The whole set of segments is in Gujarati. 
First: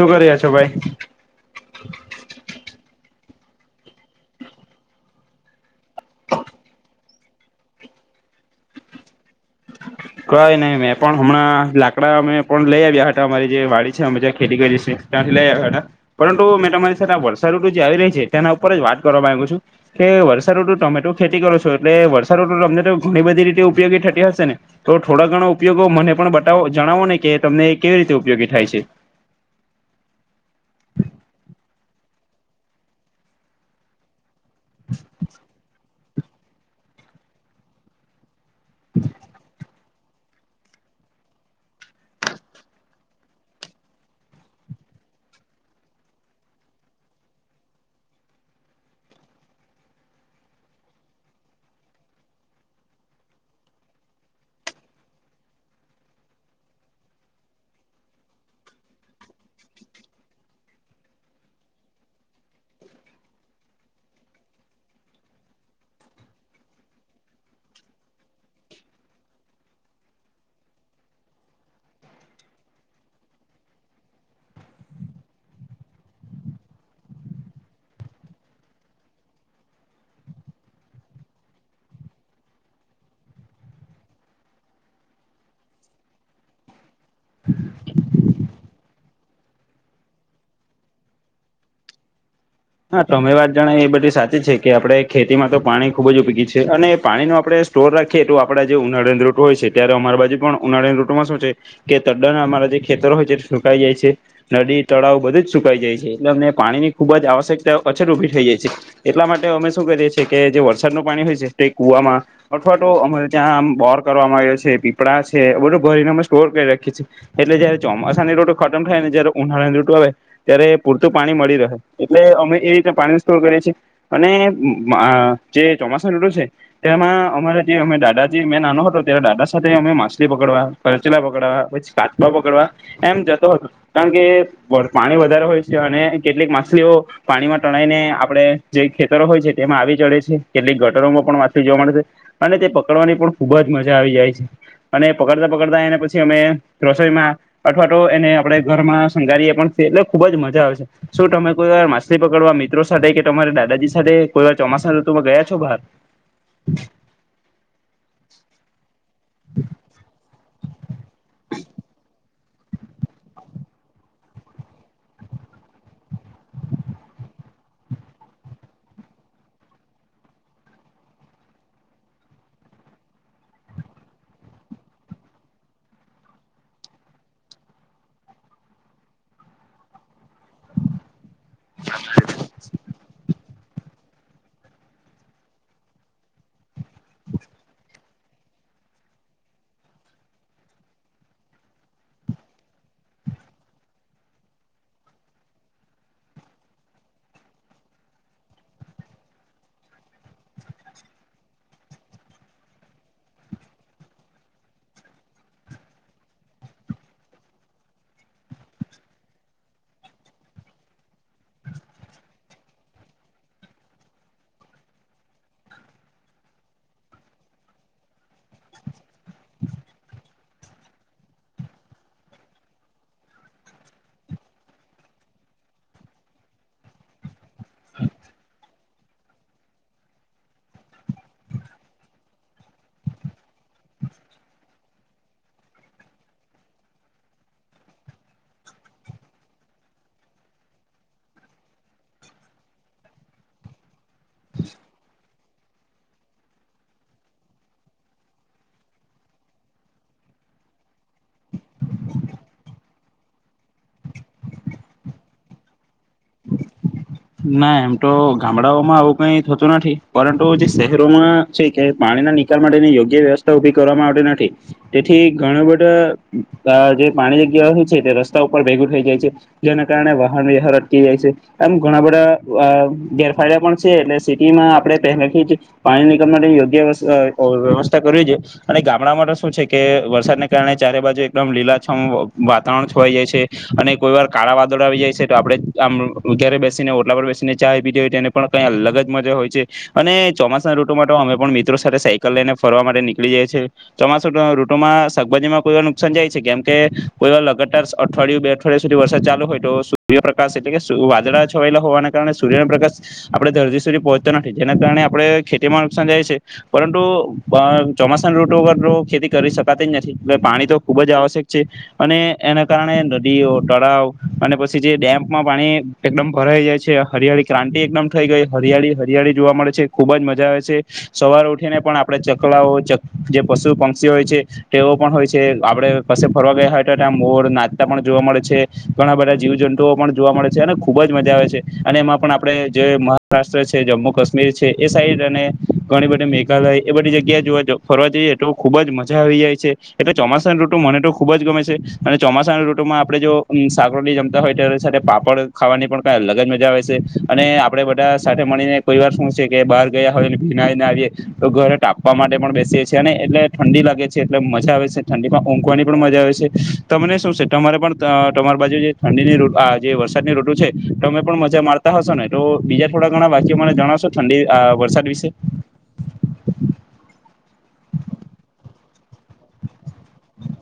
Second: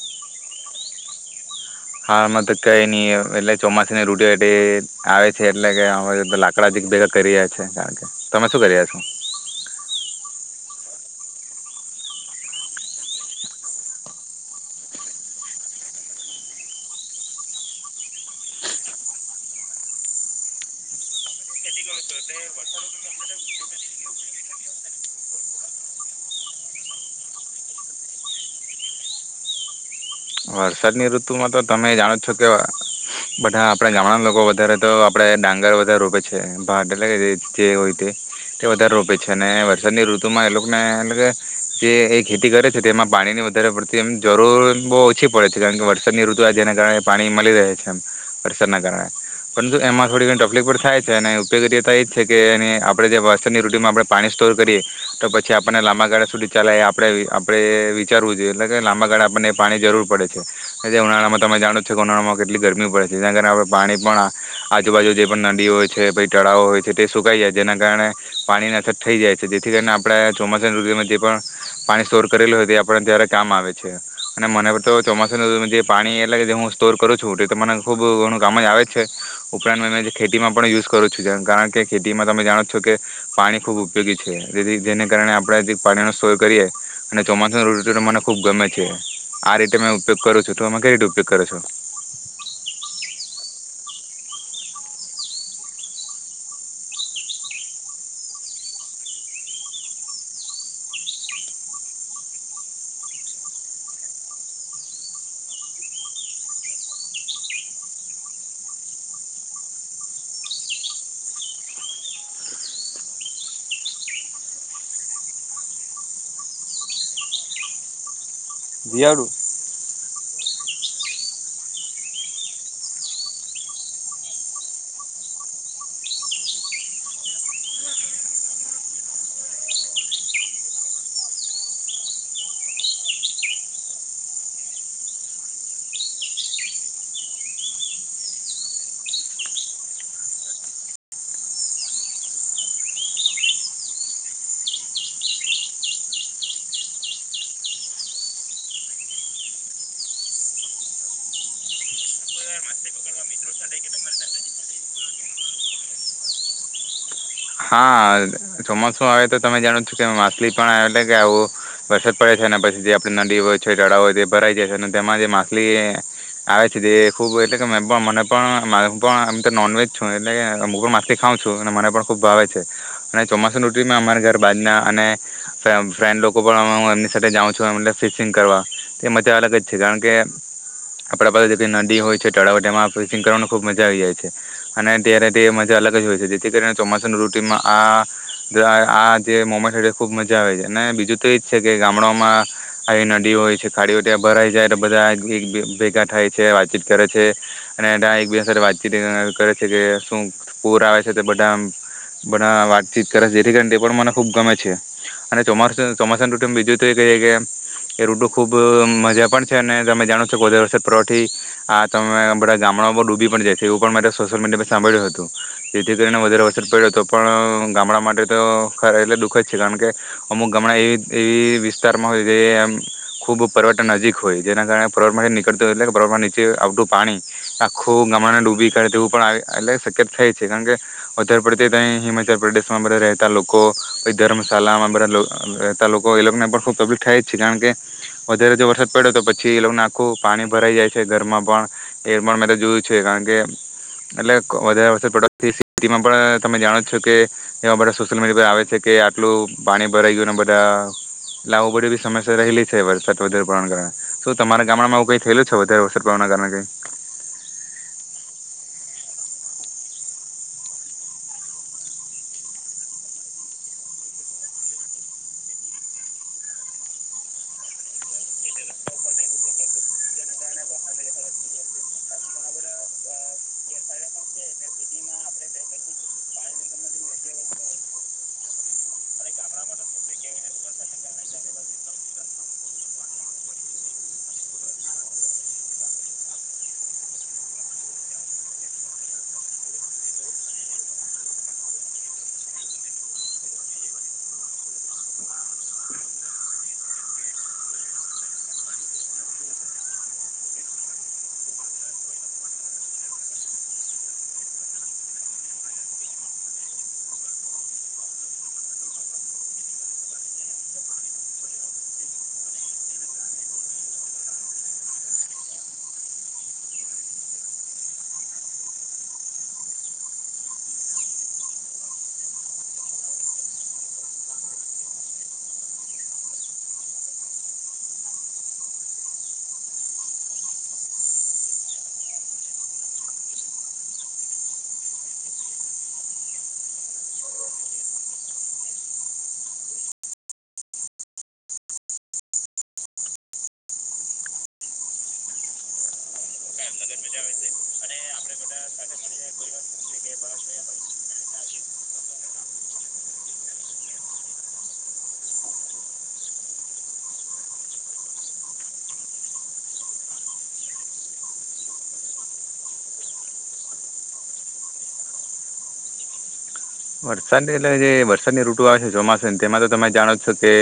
શું કરી રહ્યા છો ભાઈ? હા મત કઈ નઈ અહ એટલે ચોમાસાની [unintelligible] આવે છે એટલે કે હવે લાકડા થી જ ભેગા કર્યા છે કારણ કે, તમે શું કર્યા છો? કાઈ નહી મેં પણ હમણાં લાકડા અમે પણ લઈ આવ્યા હતા અમારી જે વાડી છે અમે જ્યાં ખેતી કરી છી ત્યાંથી લઈ આવ્યા હતા, પરંતુ મેં તમારી સાથે વર્ષા ઋતુ જે આવી રહી છે તેના ઉપર જ વાત કરવા માંગુ છું, કે વર્ષા ઋતુ તમે તો ખેતી કરો છો એટલે વર્ષા ઋતુ તમે તો ઘણી બધી રીતે ઉપયોગી થતી હશે ને. તો થોડા ઘણો ઉપયોગો મને પણ બતાવો જણાવો ને કે તમને કેવી રીતે ઉપયોગી થાય છે. વરસાદની ઋતુમાં તો તમે જાણો છો કે બધા આપડે ગામડા લોકો અત્યારે તો આપડે ડાંગર વધારે રોપે ભાટ એટલે જે હોય તે વધારે રોપે છે અને વરસાદની ઋતુમાં એ લોકોને [unintelligible] કે જે એ ખેતી કરે છે તે એમાં પાણી ની વધારે પડતી એમ જરૂર બવ ઓછી પડે છે. કારણ કે વરસાદની ઋતુ આવે જેના કારણે પાણી મળી રહે છે એમ, વરસાદના કારણે. પરંતુ એમાં થોડી ઘણી તકલીફ પણ થાય છે અને ઉપયોગીતા એ જ છે કે એ આપણે જે વરસાદની ઋતુમાં આપણે પાણી સ્ટોર કરીએ તો પછી આપણને લાંબા ગાળા સુધી ચાલે એ આપડે આપડે વિચારવું જોઈએ એટલે કે લાંબા ગાળા આપણને પાણી જરૂર પડે છે. જે ઉનાળામાં તમે જાણો છો કે ઉનાળામાં કેટલી ગરમી પડે છે જેના કારણે આપ પાણી પણ આ આજુબાજુ જે પણ નદીઓ હોય છે ભઈ તળાવો હોય છે તે સુકાઈ જાય તેના કારણે પાણી ની અસર થઈ જાય છે. જેથી કરીને આપણે આ ચોમાસાના ઋતુમાં જે પણ પાણી સ્ટોર કરેલું હોય તે આપડે ત્યારે કામ આવે છે અને મને તો ચોમાસુંનું જે પાણી એટલે કે હું સ્ટોર કરું છું એ તો મને ખુબ ઘણું કામમાય આવે જ છે ઉપરાંત જે ખેતીમાં પણ યુઝ કરું છું જેમ કારણ કે ખેતીમાં તમે જાણો છો કે પાણી ખૂબ ઉપયોગી છે. જેથી જેને કારણે આપણેે આજે પાણીનો સ્ટોર કરીએ. અને ચોમાસા ઋતુ તો મને ખૂબ ગમે છે. આ રીતે મે ઉપયોગ કરું છું તો આમાં કેઈ રીતે ઉપયોગ કરો છો. હા તમે વાત જાણ એ બધી સાચી છે કે આપડણે ખેતીમાં તો પાણી ખુબ જ ઉપયોગી છે અને પાણીનો આપડણે સ્ટોર રાખીએ તો આપડા જે ઉનાળેની ઋટ હોય છે ત્યારે અમારા બાજુ પણ ઉનાળીની ઋટમાં શું છે કે ત્ડા ના અમારા જે ખેતર હોય છે સુકાઈ જાય છે નદી તળાવ બધું જ સુકાઈ જાય છે એટલે અમને પાણી ની ખુબ જ આવશ્યક. અછત ઉભી થઇ જાય છે એટલા માટે અમે શું કરીએ છીએ કે જે વરસાદ ન પાણી હોય છે તે કુવામાં અથવા તો અ ત્યાં બોર કરવામાં આવ્યો છે પીપળા છે બધો ભરીને અમે સ્ટોર કરી રાખીએ છીએ એટલે જયારે ચોમાસાને રોટ. ખટમ થાયને જીયાડું. જ્યારે ઉહળ દઋુ આવે. ત્યારે પૂરતું પાણી મળી રહે એટલે અમ. એ રીતે પાણી સ્ટોર કરીએ છ છેીએ અને જે ચોમાસાું નટું છે તેમાં અમારા જે અમે દાદાજી મે નાનો હતો તના દાદા સાથે અમે માછલી પકડવા કરચલા પકડવા પછી કાચવા પકડવા એમ જતો હતો કારણ કે પાણી વધારે હોય છે અને કેટલીક માછલીઓ. પાણીમાં ટણાઈને આપડણે જે ખેતરો હોય છે તેમાં આવી ચડે છે કેટલીક ગટરોમાં પણ માછલી જોવા મળે છે અને તે પકડવાની પણ ખુબ જ મજા આવી જાય છે અને પકડતા પકડતા એને પછી અમે રસોઈમાં અઠવાડો એને આપણે ઘરમાં શંગારીએ પણએ એટલે ખુબ જ મજા આવે છે શું તમે કોઈછ. પકડવા મિત્રો સાથે કે તમારે દાદાજી સાથે કોઈ વાર ચોમાસા તમે ગયા છો બાર. હા ચોમાસું આવે તો તમે જાણો છ કે મા. લી પણ. એ કે આવ બછ. પડે છે પછી જે આપણી નડી હોય છે ચડા હોય તે ભરાઈ જાય છે અને તેમાં જે માછલી આવે છે તે ખુબ એટલે કે મે મને પણ તો નોનવેજ છું એટલે કે હું પણ માખલી ખાવં છું અને મને પણ. ખૂબ ભાવે છે અને ચોમાસું રૂટમાં અમારા ઘર બાજના અને ફ્રેન્ડ લોકો પણ હું એમની સાથે જાઉં છું ફિશિંગ કરવા એ મજા અલગ જ છે કારણ કે. આપડા પાસે જે નદી હોય છે તળાવમાં ફિશિંગ કરવાનું. ખુબ મજા આવી જાય છે અને અત્યારે તે મજા અલગ જ હોય છે જેથી કરીને. ચોમાસાુની રોટીમાં આ. આ જે મોડ ખુબ મજા આવે છે અને બીજું તો એજ છે કે ગામડામાં આવી નદીઓ હોય છે ખાડીઓ ત્યા ભરાઈ જાય એટલે બધા ભેગા થાય છે વાતચીત કરે છે અને એક બે વાતચીત કરે છે કે શું પૂર આવે છે બધા. બધા વાતચીત કરે જેથી કરીને તે પણ મને ખુબ ગમે છે અને ચોમાું ચોમાસા રૂટ બીજું તો એ ક છે કે એ રૂટુ ખુબ મજા પણ છે અને તમે જાણો છો કે વધારે વરષદ પવઠી આ તમે બધા ગામડામાં ડૂબી પણ જાય છે એવું પણ મારે સોશિયલ મીડિયા સાંભળ્યું હતું જેથી કરીને વધ વ. પડ્યો હતો પણ ગામડા માટે તો ખ એલે દુઃખ જ છે કારણ કે અમુક ગામડા એવી એવી વિસ્તારમાં હોય જેમ ખુબ પવતન નજીક હોય જેના કારણે પર્વરમાંથી નીકળતું હોય એટલે પર્વરમાં નીચે આવતું પાણી આખું ગામડા ને ડૂબી કરે તેવું પણ એટલે શક્યત થાય છે કારણ કે. વધારે પડતી તં હિમાચલ પ્રદેશમાં બધા રહેતા લોકો ધર્મશાળામાં બધા રહેતા લોકો એ લોકોને પણ ખૂબ તબીફ થાય જ છે કારણ કે વધારે જો વરસાદ પડ્યો તો પછી એ લોકોને આખું પાણી ભરાઈ જાય છે ઘરમાં પણ એ પણ મેં તો જોયું છે કારણ કે એટલે વધારે વરસાદ પડવાથી. સ્થમાં પણ તમે જાણો છો કે જેવા બધા સોશિયલ મીડિયા પર આવે છે કે આટલું પાણી ભરાઈ ગયું અને બધા લાવું પડ્યું એ બી સમસ્યા રહેલી છે વરસાદ વધારે પડવાના કારણે શ તમારા ગામડામાંું કઈ થયેલું છે વધારે વરસાદ પડવાના કારણે કઈ. ના એમ તો ગામડાઓમાં આવું કઈ થતું નથી પરંતુ જે શહેરોમાં છે કે પાણીના નિકાલ માટેની યોગ્ય વ્યવસ્થા ઉભી કરવાવામાં આવતી નથી તેથી ઘણું બધા જે પાણી જગ્યા છે તે રસ્તા ઉપર ભેગું થઈ જાય છે જેના કારણે વાહન વ્યહાર અટકી જાય છે એમ. ઘણા બધા ગેરફાયદા પણ છે એટલે સિટીમાં આપણે પહેલાથી જ પાણી નીકળવાની યોગ્ય વ્યવસ્થા કર છે અને ગામડામાં માટે શું છે કે વરસાદને કારણે ચારે બાજુ એકદમ લીલાછમ વાતાવરણ છવાઈ જાય છે અને કોઈ વાર કાળા વાદળ આવી જાય છે તો આપડ આમરે બે. લા બેસીને ચા પીધી હોય છેને પણ કઈ અલગ જ મજા હોય છે અને ચોમાસાના રૂટોમાં તો અમે પણ મિત્રો સાથે સાયકલ લઈને ફરવા નીળી જાય છીએ ચોમાસા રૂટોમાં શાકભાજીમાં કોઈ નુકસાન જાય છે કેમ કે કોઈ લગતાર અઠવાડિયું બે અઠવાડિિયા સુધી વરસાદ ચાલુ હોય તો સૂર્યપ્રકાશ એટલે કે વાદળ. વાણે સૂર્ય પ્રકાશ આપણે ધરતી સુધી પહોંચતો નથી જેના કારણે આપણે ખેતીમાં નુકસાન જાય છે પરંતુ ચોમાસાના રૂટ વગર તો ખેતી કરી શકાતી જ નથી એટ પાણી તો ખુબ જ આવશ્યક છે અને એના કારણે નદીઓ તળાવ અને પછી જે ડેમ્માં પાણી એકદમ. ભરાઈ જાય છે હરિયાળી ક્રાંતિ એકદમ થઈ ગઈ હરિયાળી હરિયાળી જોવા મળે છે ખુબ જ મજા આવે છે સવાર ઉઠીને પણ આપડે ચકલાઓ જે પશુ પંક્ષીઓ હોય છે તેઓ પણ હોય છે આપડે કશે ફરવા ગયા હોય તો ત્યાં મોડ નાચતા પણ જોવા મળે છે ઘણા બધા જીવ જંતુઓ પણ જોવા મળે છે અને ખૂબ જ. એમાં પણ આપણે જે મહારાષ્ટ્ર છે જમ્મુ કાશ્મીર છે એ સાઈડ અને ઘણી બધી મેઘાલય એ બધી જગ્યા જો ફરવા જઈએ તો ખુબ જ મજા આવી જાય છે એટલે ચોમાસાની રૂટુ મને તો ખુબ જ ગમે છે અને ચોમાસાના રૂટુમાં આપણેે જો સાકરલી જમતા હોય તો સાથે પાપડ ખાવાની પણ. અલગ જ મજા આવે છે અને આપડે બધા સાથે મળીને કોઈ વાર શું છે કે બહાર ગયા હોય ભીના આવીને આવીએ તો ઘરે ટાપવા માટે પણ બેસીએ છીએ અને એટલે ઠંડી લાગે છે એટલે મજા આવે છે ઠંડીમાં ઊંઘવાની પણ મજા આવે છે તમને શું છે તમારે પણ તમારી બાજુ જે ઠંડીની આ જે વરસાદની રઋટુ છે. તમે પણ મજા મારતા હશો ને તો બીજા થોડા ઘણા વાક્યો મને જણાવશો ઠંડી વરસાદ વિશે. વરસાદની એટલે જે વરસાદની ઋતુ આવે છે ચોમાસા. તેમાં તો તમે જાણો છો કે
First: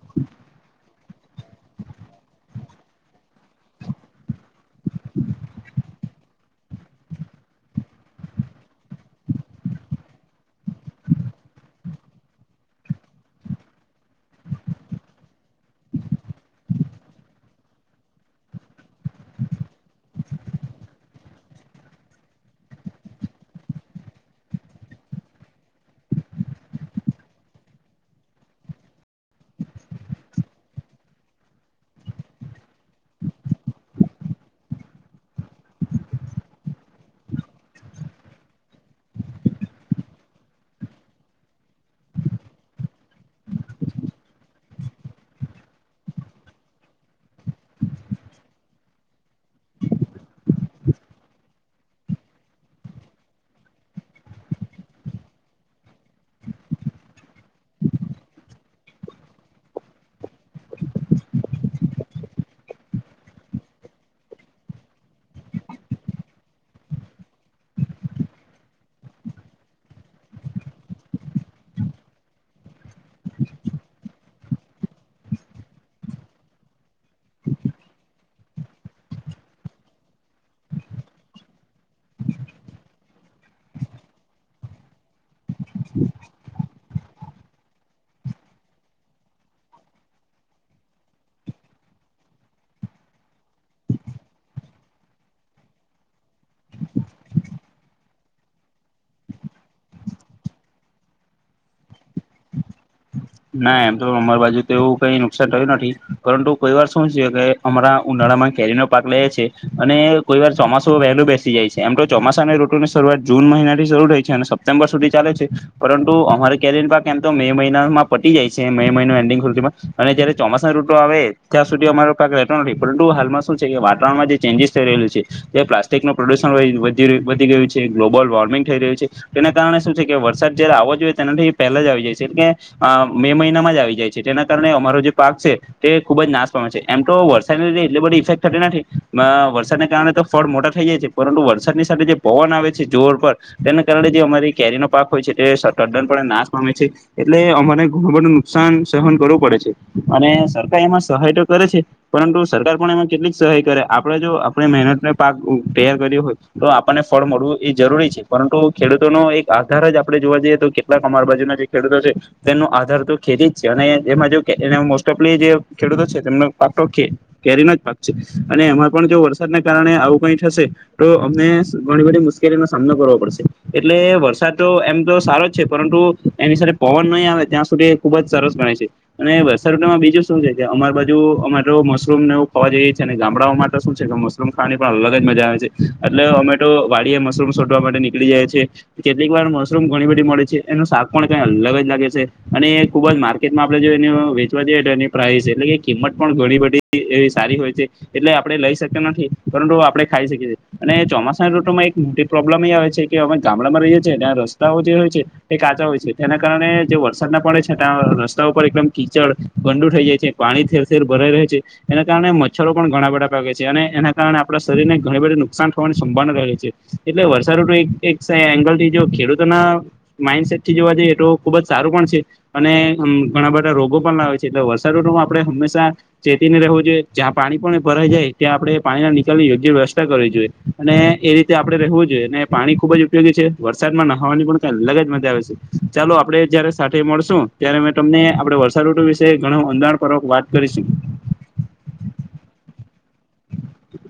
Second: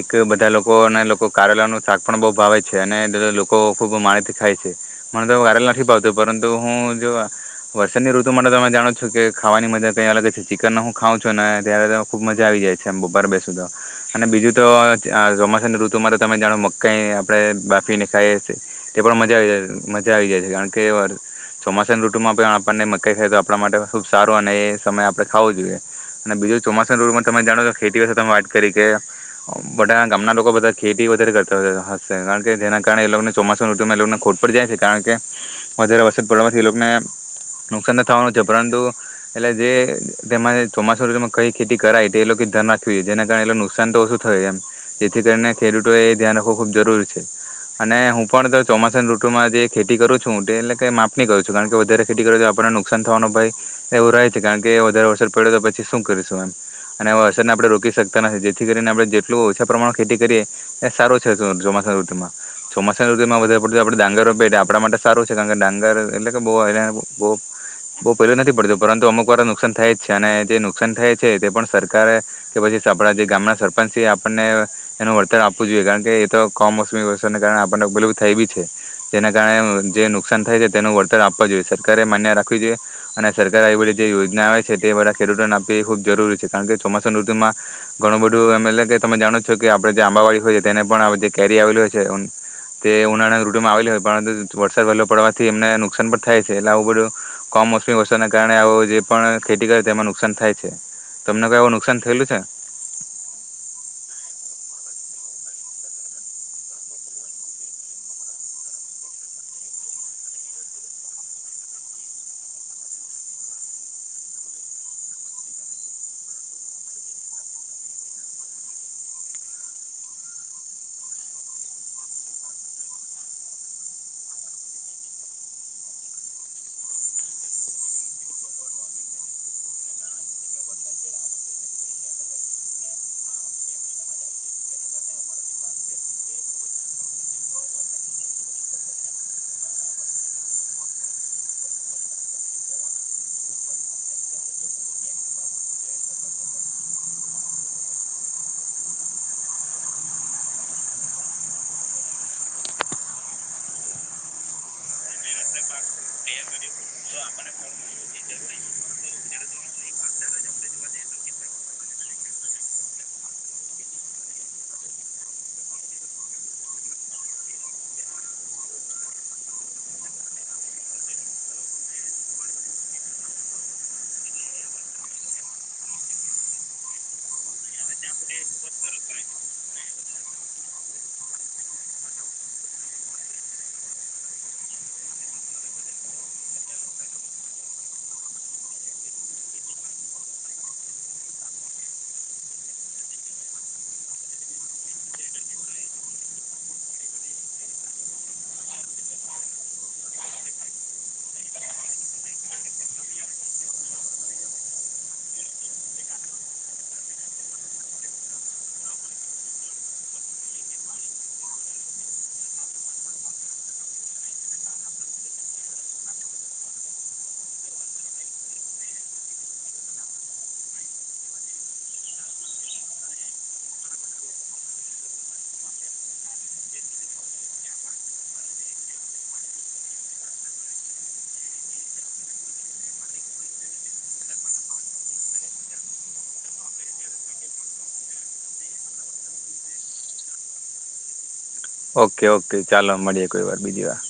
એક બધા લોકો અને લોકો કારેલા ન શાક પણ બઉુ ભાવે છે અનેધ લોકો ખુબ માળથી ખાય છે મને તો કારેલા નથી ભાવતું પરંતુ હું જો વરસાદની ઋતુ માટે તમે જાણો છો કે ખાવાની મજા કઈ અલગ જ છે. ચિકનને હું ખાં છું ને ત્યારે તો ખૂબ મજા આવી જાય છે બપાર બેસ તોો અને બીજું તો ચોમાસાની ઋતુમાં તો તમે જાણો મકાઈ આપણે બાફીને ખાઈએ છીએ તે પણ મજા આવી જાય મજા આવી જાય છે કારણ કે ચોમાસાની ઋતુમાં પણ આપણને મકાઈ ખાય તો આપણા માટે ખૂબ સારો અને એ સમય આપણે. ખાવું જોઈએ અને બીજું ચોમાસાની ઋટુમાં તમે જાણો છો ખેતી વત તમે વાટ કરી કે બધા ગામના લોકો બધા ખેતી વધારે કરતા હશે કારણ કે જેના કારણે એ લોકોને ચોમાસાની ઋટુમાં એ લોકોને ખોટ પડી જાય છે કારણ કે વધારે વરદ પડવાથી એ લોકોને નુકસાન ન થવાનું છે પરંતુ એટલે જે. તેમાં ચોમાસા ઋતુમાં કઈ ખેતી કરાય તે એ લોકો ધ્યાન રાખવું જોઈ જેના કારણે એ નુકસાન તો ઓછું થય એમ જેથી કરીને ખેડૂતો એ ધ્યાન રાખવું ખુબ જરૂરી છે અને હું પણ ચોમાસાની ઋતુમાં જે ખેતી કરું છું એલે માપની કરું છું કારણ કે વધારે ખેતી કરું તો આપણને નુકસાન થવાનો ભ એવું રહે છે કારણ કે વધારે. પડ્યો તો પછી શું કરીશું એમ. ને આપણે રોકી શકતા નથી જે. કરીને આપણે જેટલું ઓછા પ્રમાણ ખેતી કરીએ એ સારું છે ચોમાસા ઋતુમાં ચોમાસા ઋતુમાં વધારે પડત આપ ડાંગર પેટ આપણા માટે સારું છે કારણ કે ડાંગર એટલે કે બહુ બહુ પહેલું નથી પડતું પરુ અમુક વાર નુકસાન થાય જ છે. ને જે નુકસાન થાય છે તે પણ સરકારે કે પછી આપડા જે ગામના સરપંચ છે આપણને એનું વળતર આપવું જોઈએ કારણ કે એ તો કોમ. કાર આપ બ. થી છે જેના કારણે જે નુકસાન થાય છે તેનું વળતર આપવા જોઈએ સરકારે માન્ય રાખવી જોઈએ અને સરકારારે આવી બી જે યોજના આવે છે. ખેતીવાળા ખેડૂતો ના એ ખુબ જરૂરી છે કારણ કે ચોમાસાનું માં ઘણું બધું એમ એટલે કે તમે જાણો છો કે આપડે જે આંબાવાડી હોય એને પણ આ બધી કેરી આવેલી હોય છે. તે ઉનાળા ઋટુમાં આવેલી હોય પરંતુ વરસાદ વહેલો પડવાથી એમને નુકસાન પણ થાય છે એટલે આવું બધું કમ મોસમી વરસાદના કારણે આવ જે પણ ખેતી કરે તેમાં નુકસાન થાય છે. તમને કોઈ એવું નુકસાન થયેલું છે? ના એમ તો અમાર બાજુ તો એવું કઈ નુકસાન થયું નથી. પરંતુ કોઈ વાર શું છે કે અમારા ઉનાળામાં કેરીનો પાક લે છે અને કોઈ વાર ચોમાસું વહેલું બેસી જાય છે, એમ તો ચોમાસા ની ઋતુની શરૂઆત જૂન મહિના થી શરૂ થાય છે અને સપ્ટેમ્બર સુધી ચાલે છે પરંતુ અમારી કેરીનો પાક એમ તો મે મહિનામાં પતી જાય છે. મે મહિનો એન્ડિંગ હુધીમાં અને જયારે ચોમાસા રૂટો આવે ત્યાં સુધી અમારો ક્યાંક રહેતો નથી પરંતુ હાલમાં શું છે કે વાતાવરણમાં જે ચેન્જીિસ થઈ રહ્યું છે. જે પ્લાસ્ટિકનું પ્રદુષણ વય વધી વધી ગયું છે, ગ્લોબલ વોર્મિંગ થઈ રહ્યું છે તેના કારણે શું છે કે વરસાદ જયારે આવવો જોઈએ તેનાથી પહેલા જ આવી જાય છે એટલે અ મે મહિનામાં જ આવી જાય છે. તેના કારણે અમારો જે પાક છે તે ખુબ જ નાશ પામે છે. એમ તો વરસાદને લીધે એટલી બધી ઇફેક્ટ થતી નથી, વરસાદને કારણે તો ફળ મોટા થઈ જાય છે પરંતુ વરસાદની સાથે જે પવન આવે છે જોર પર તેના કારણે જે અમારી કેરીનો પાક હોય છે તે સદ ત્દન પણ નાશ પામે છે એટલે અમ ને ગણુબધુ નુકસાન સહન કરવું પડે છે અને સરકાર એમાં સહાય તો કરે છે પરંતુ સરકાર પણ એમાં કેટલીક સહાય કરે આપણે જો આપણે મહેનતને પાક તૈયાર કર્યો હોય તો આપણને ફળ મળવું એ જરૂરી છે પરંતુ ખેડૂતોનો એક આધાર જ આપડે જોવા જઈએ તો કેટલાક અમાર બાજુના જે ખેડૂતો છે. તેનો આધાર તો ખેતી જ છે અને એમાં જો કે એન મ મોસ્ટ ઓફલી જે ખેડૂતો છે તેમનો પાક તો કે કેરીનો જ પાક છે અને એમાં પણ જો વરસાદને કારણે આવું કઈ થશે તો અમને ઘણી બધી મુશ્કેલીનો સામનો કરવો પડશે. એટલે વરસાદ તો એમ તો સારો જ છે પરંતુ એની સાથે પવન નઈ આવે ત્યાં સુધી એ ખુબ જ સરસ બને છે અને વરસાદમાં બીજું શું છે કે અમાર બાજુ અમેટો મશરૂમ નેવ ખાવા જઈએ છે ને ગામડાઓ માટે તો શું છે કે મશરૂમ ખાવાની પણ અલગ જ મજા આવે છે. એટલે અમેટો વાળીએ મશરૂમ સોધવા માટે નીકળી જાય છે. કેટલીક વાર મશરૂમ ઘણી બધી મળે છે એનું શાક પણ કઈ અલગ જ. ઊગે છે. ખુબ જ માર્કેટમાં આપણે એ વેચવા જઈએ એની પ્રાઇસ એટલે કે કિંમત પણ ઘણી બધી એવી સારી હોય છે. એટલે આપણે લઈ શકીએ નથી પરંતુ આપડે ખાઈ શકીએ છીએ અને ચોમાસા ઋતુમાં એક મોટી પ્રોબ્લેમ એ આવે છે કે અમે ગામડામાં રહીએ છીએ ત્યાં રસ્તાઓ જે હોય છે તે કાચા હોય છે તેના કારણે જે વરસાદના પડે છે ત્યાં રસ્તા ઉપર એકદમ કીચડ ગંડુ થઈ જાય છે, પાણી થેર થેર ભરાઈ રહે છે એના કારણે મચ્છરો પણ ઘણા બધા પાગે છે અને એના કારણે આપણા શરીરને ઘણી બધી નુકસાન થવાની સંભાવના રહે છે એટલે વરસાદ ઋતુ એક એકસ એંગલ થી જો ખેડૂતોના માઇન્ડસેટથી જોવા જઈએ તો ખુબ જ સારું પણ છે અને ઘણા બધા રોગો પણ લાવે છે. એટલે વરસા ઋતુમાં આપણે હંમેશા ચેતીને રહેવું જોઈએ. જ્યાં પાણી પણ ભરાઈ જાય ત્યાં આપણે પાણીના નિકાલ ની યોગ્ય વ્યવસ્થા કરવી જોઈએ અને એ રીતે આપણે રહેવું જોઈએ ને પાણી ખુબ જ ઉપયોગી છે વરસાદમાં નહવાની પણ કઈ અલગ જ મજા આવે છે ચાલો આ આપણે જયારે સાથે મળશું ત્યારે મે તમને આ બધૂ વરસાદઋુતુ વિશે ઘણું અંધાણપૂર્વક વાત કરીશું. ઓકે ઓકે ચાલો મળીએ કોઈ વાર બીજી વાર.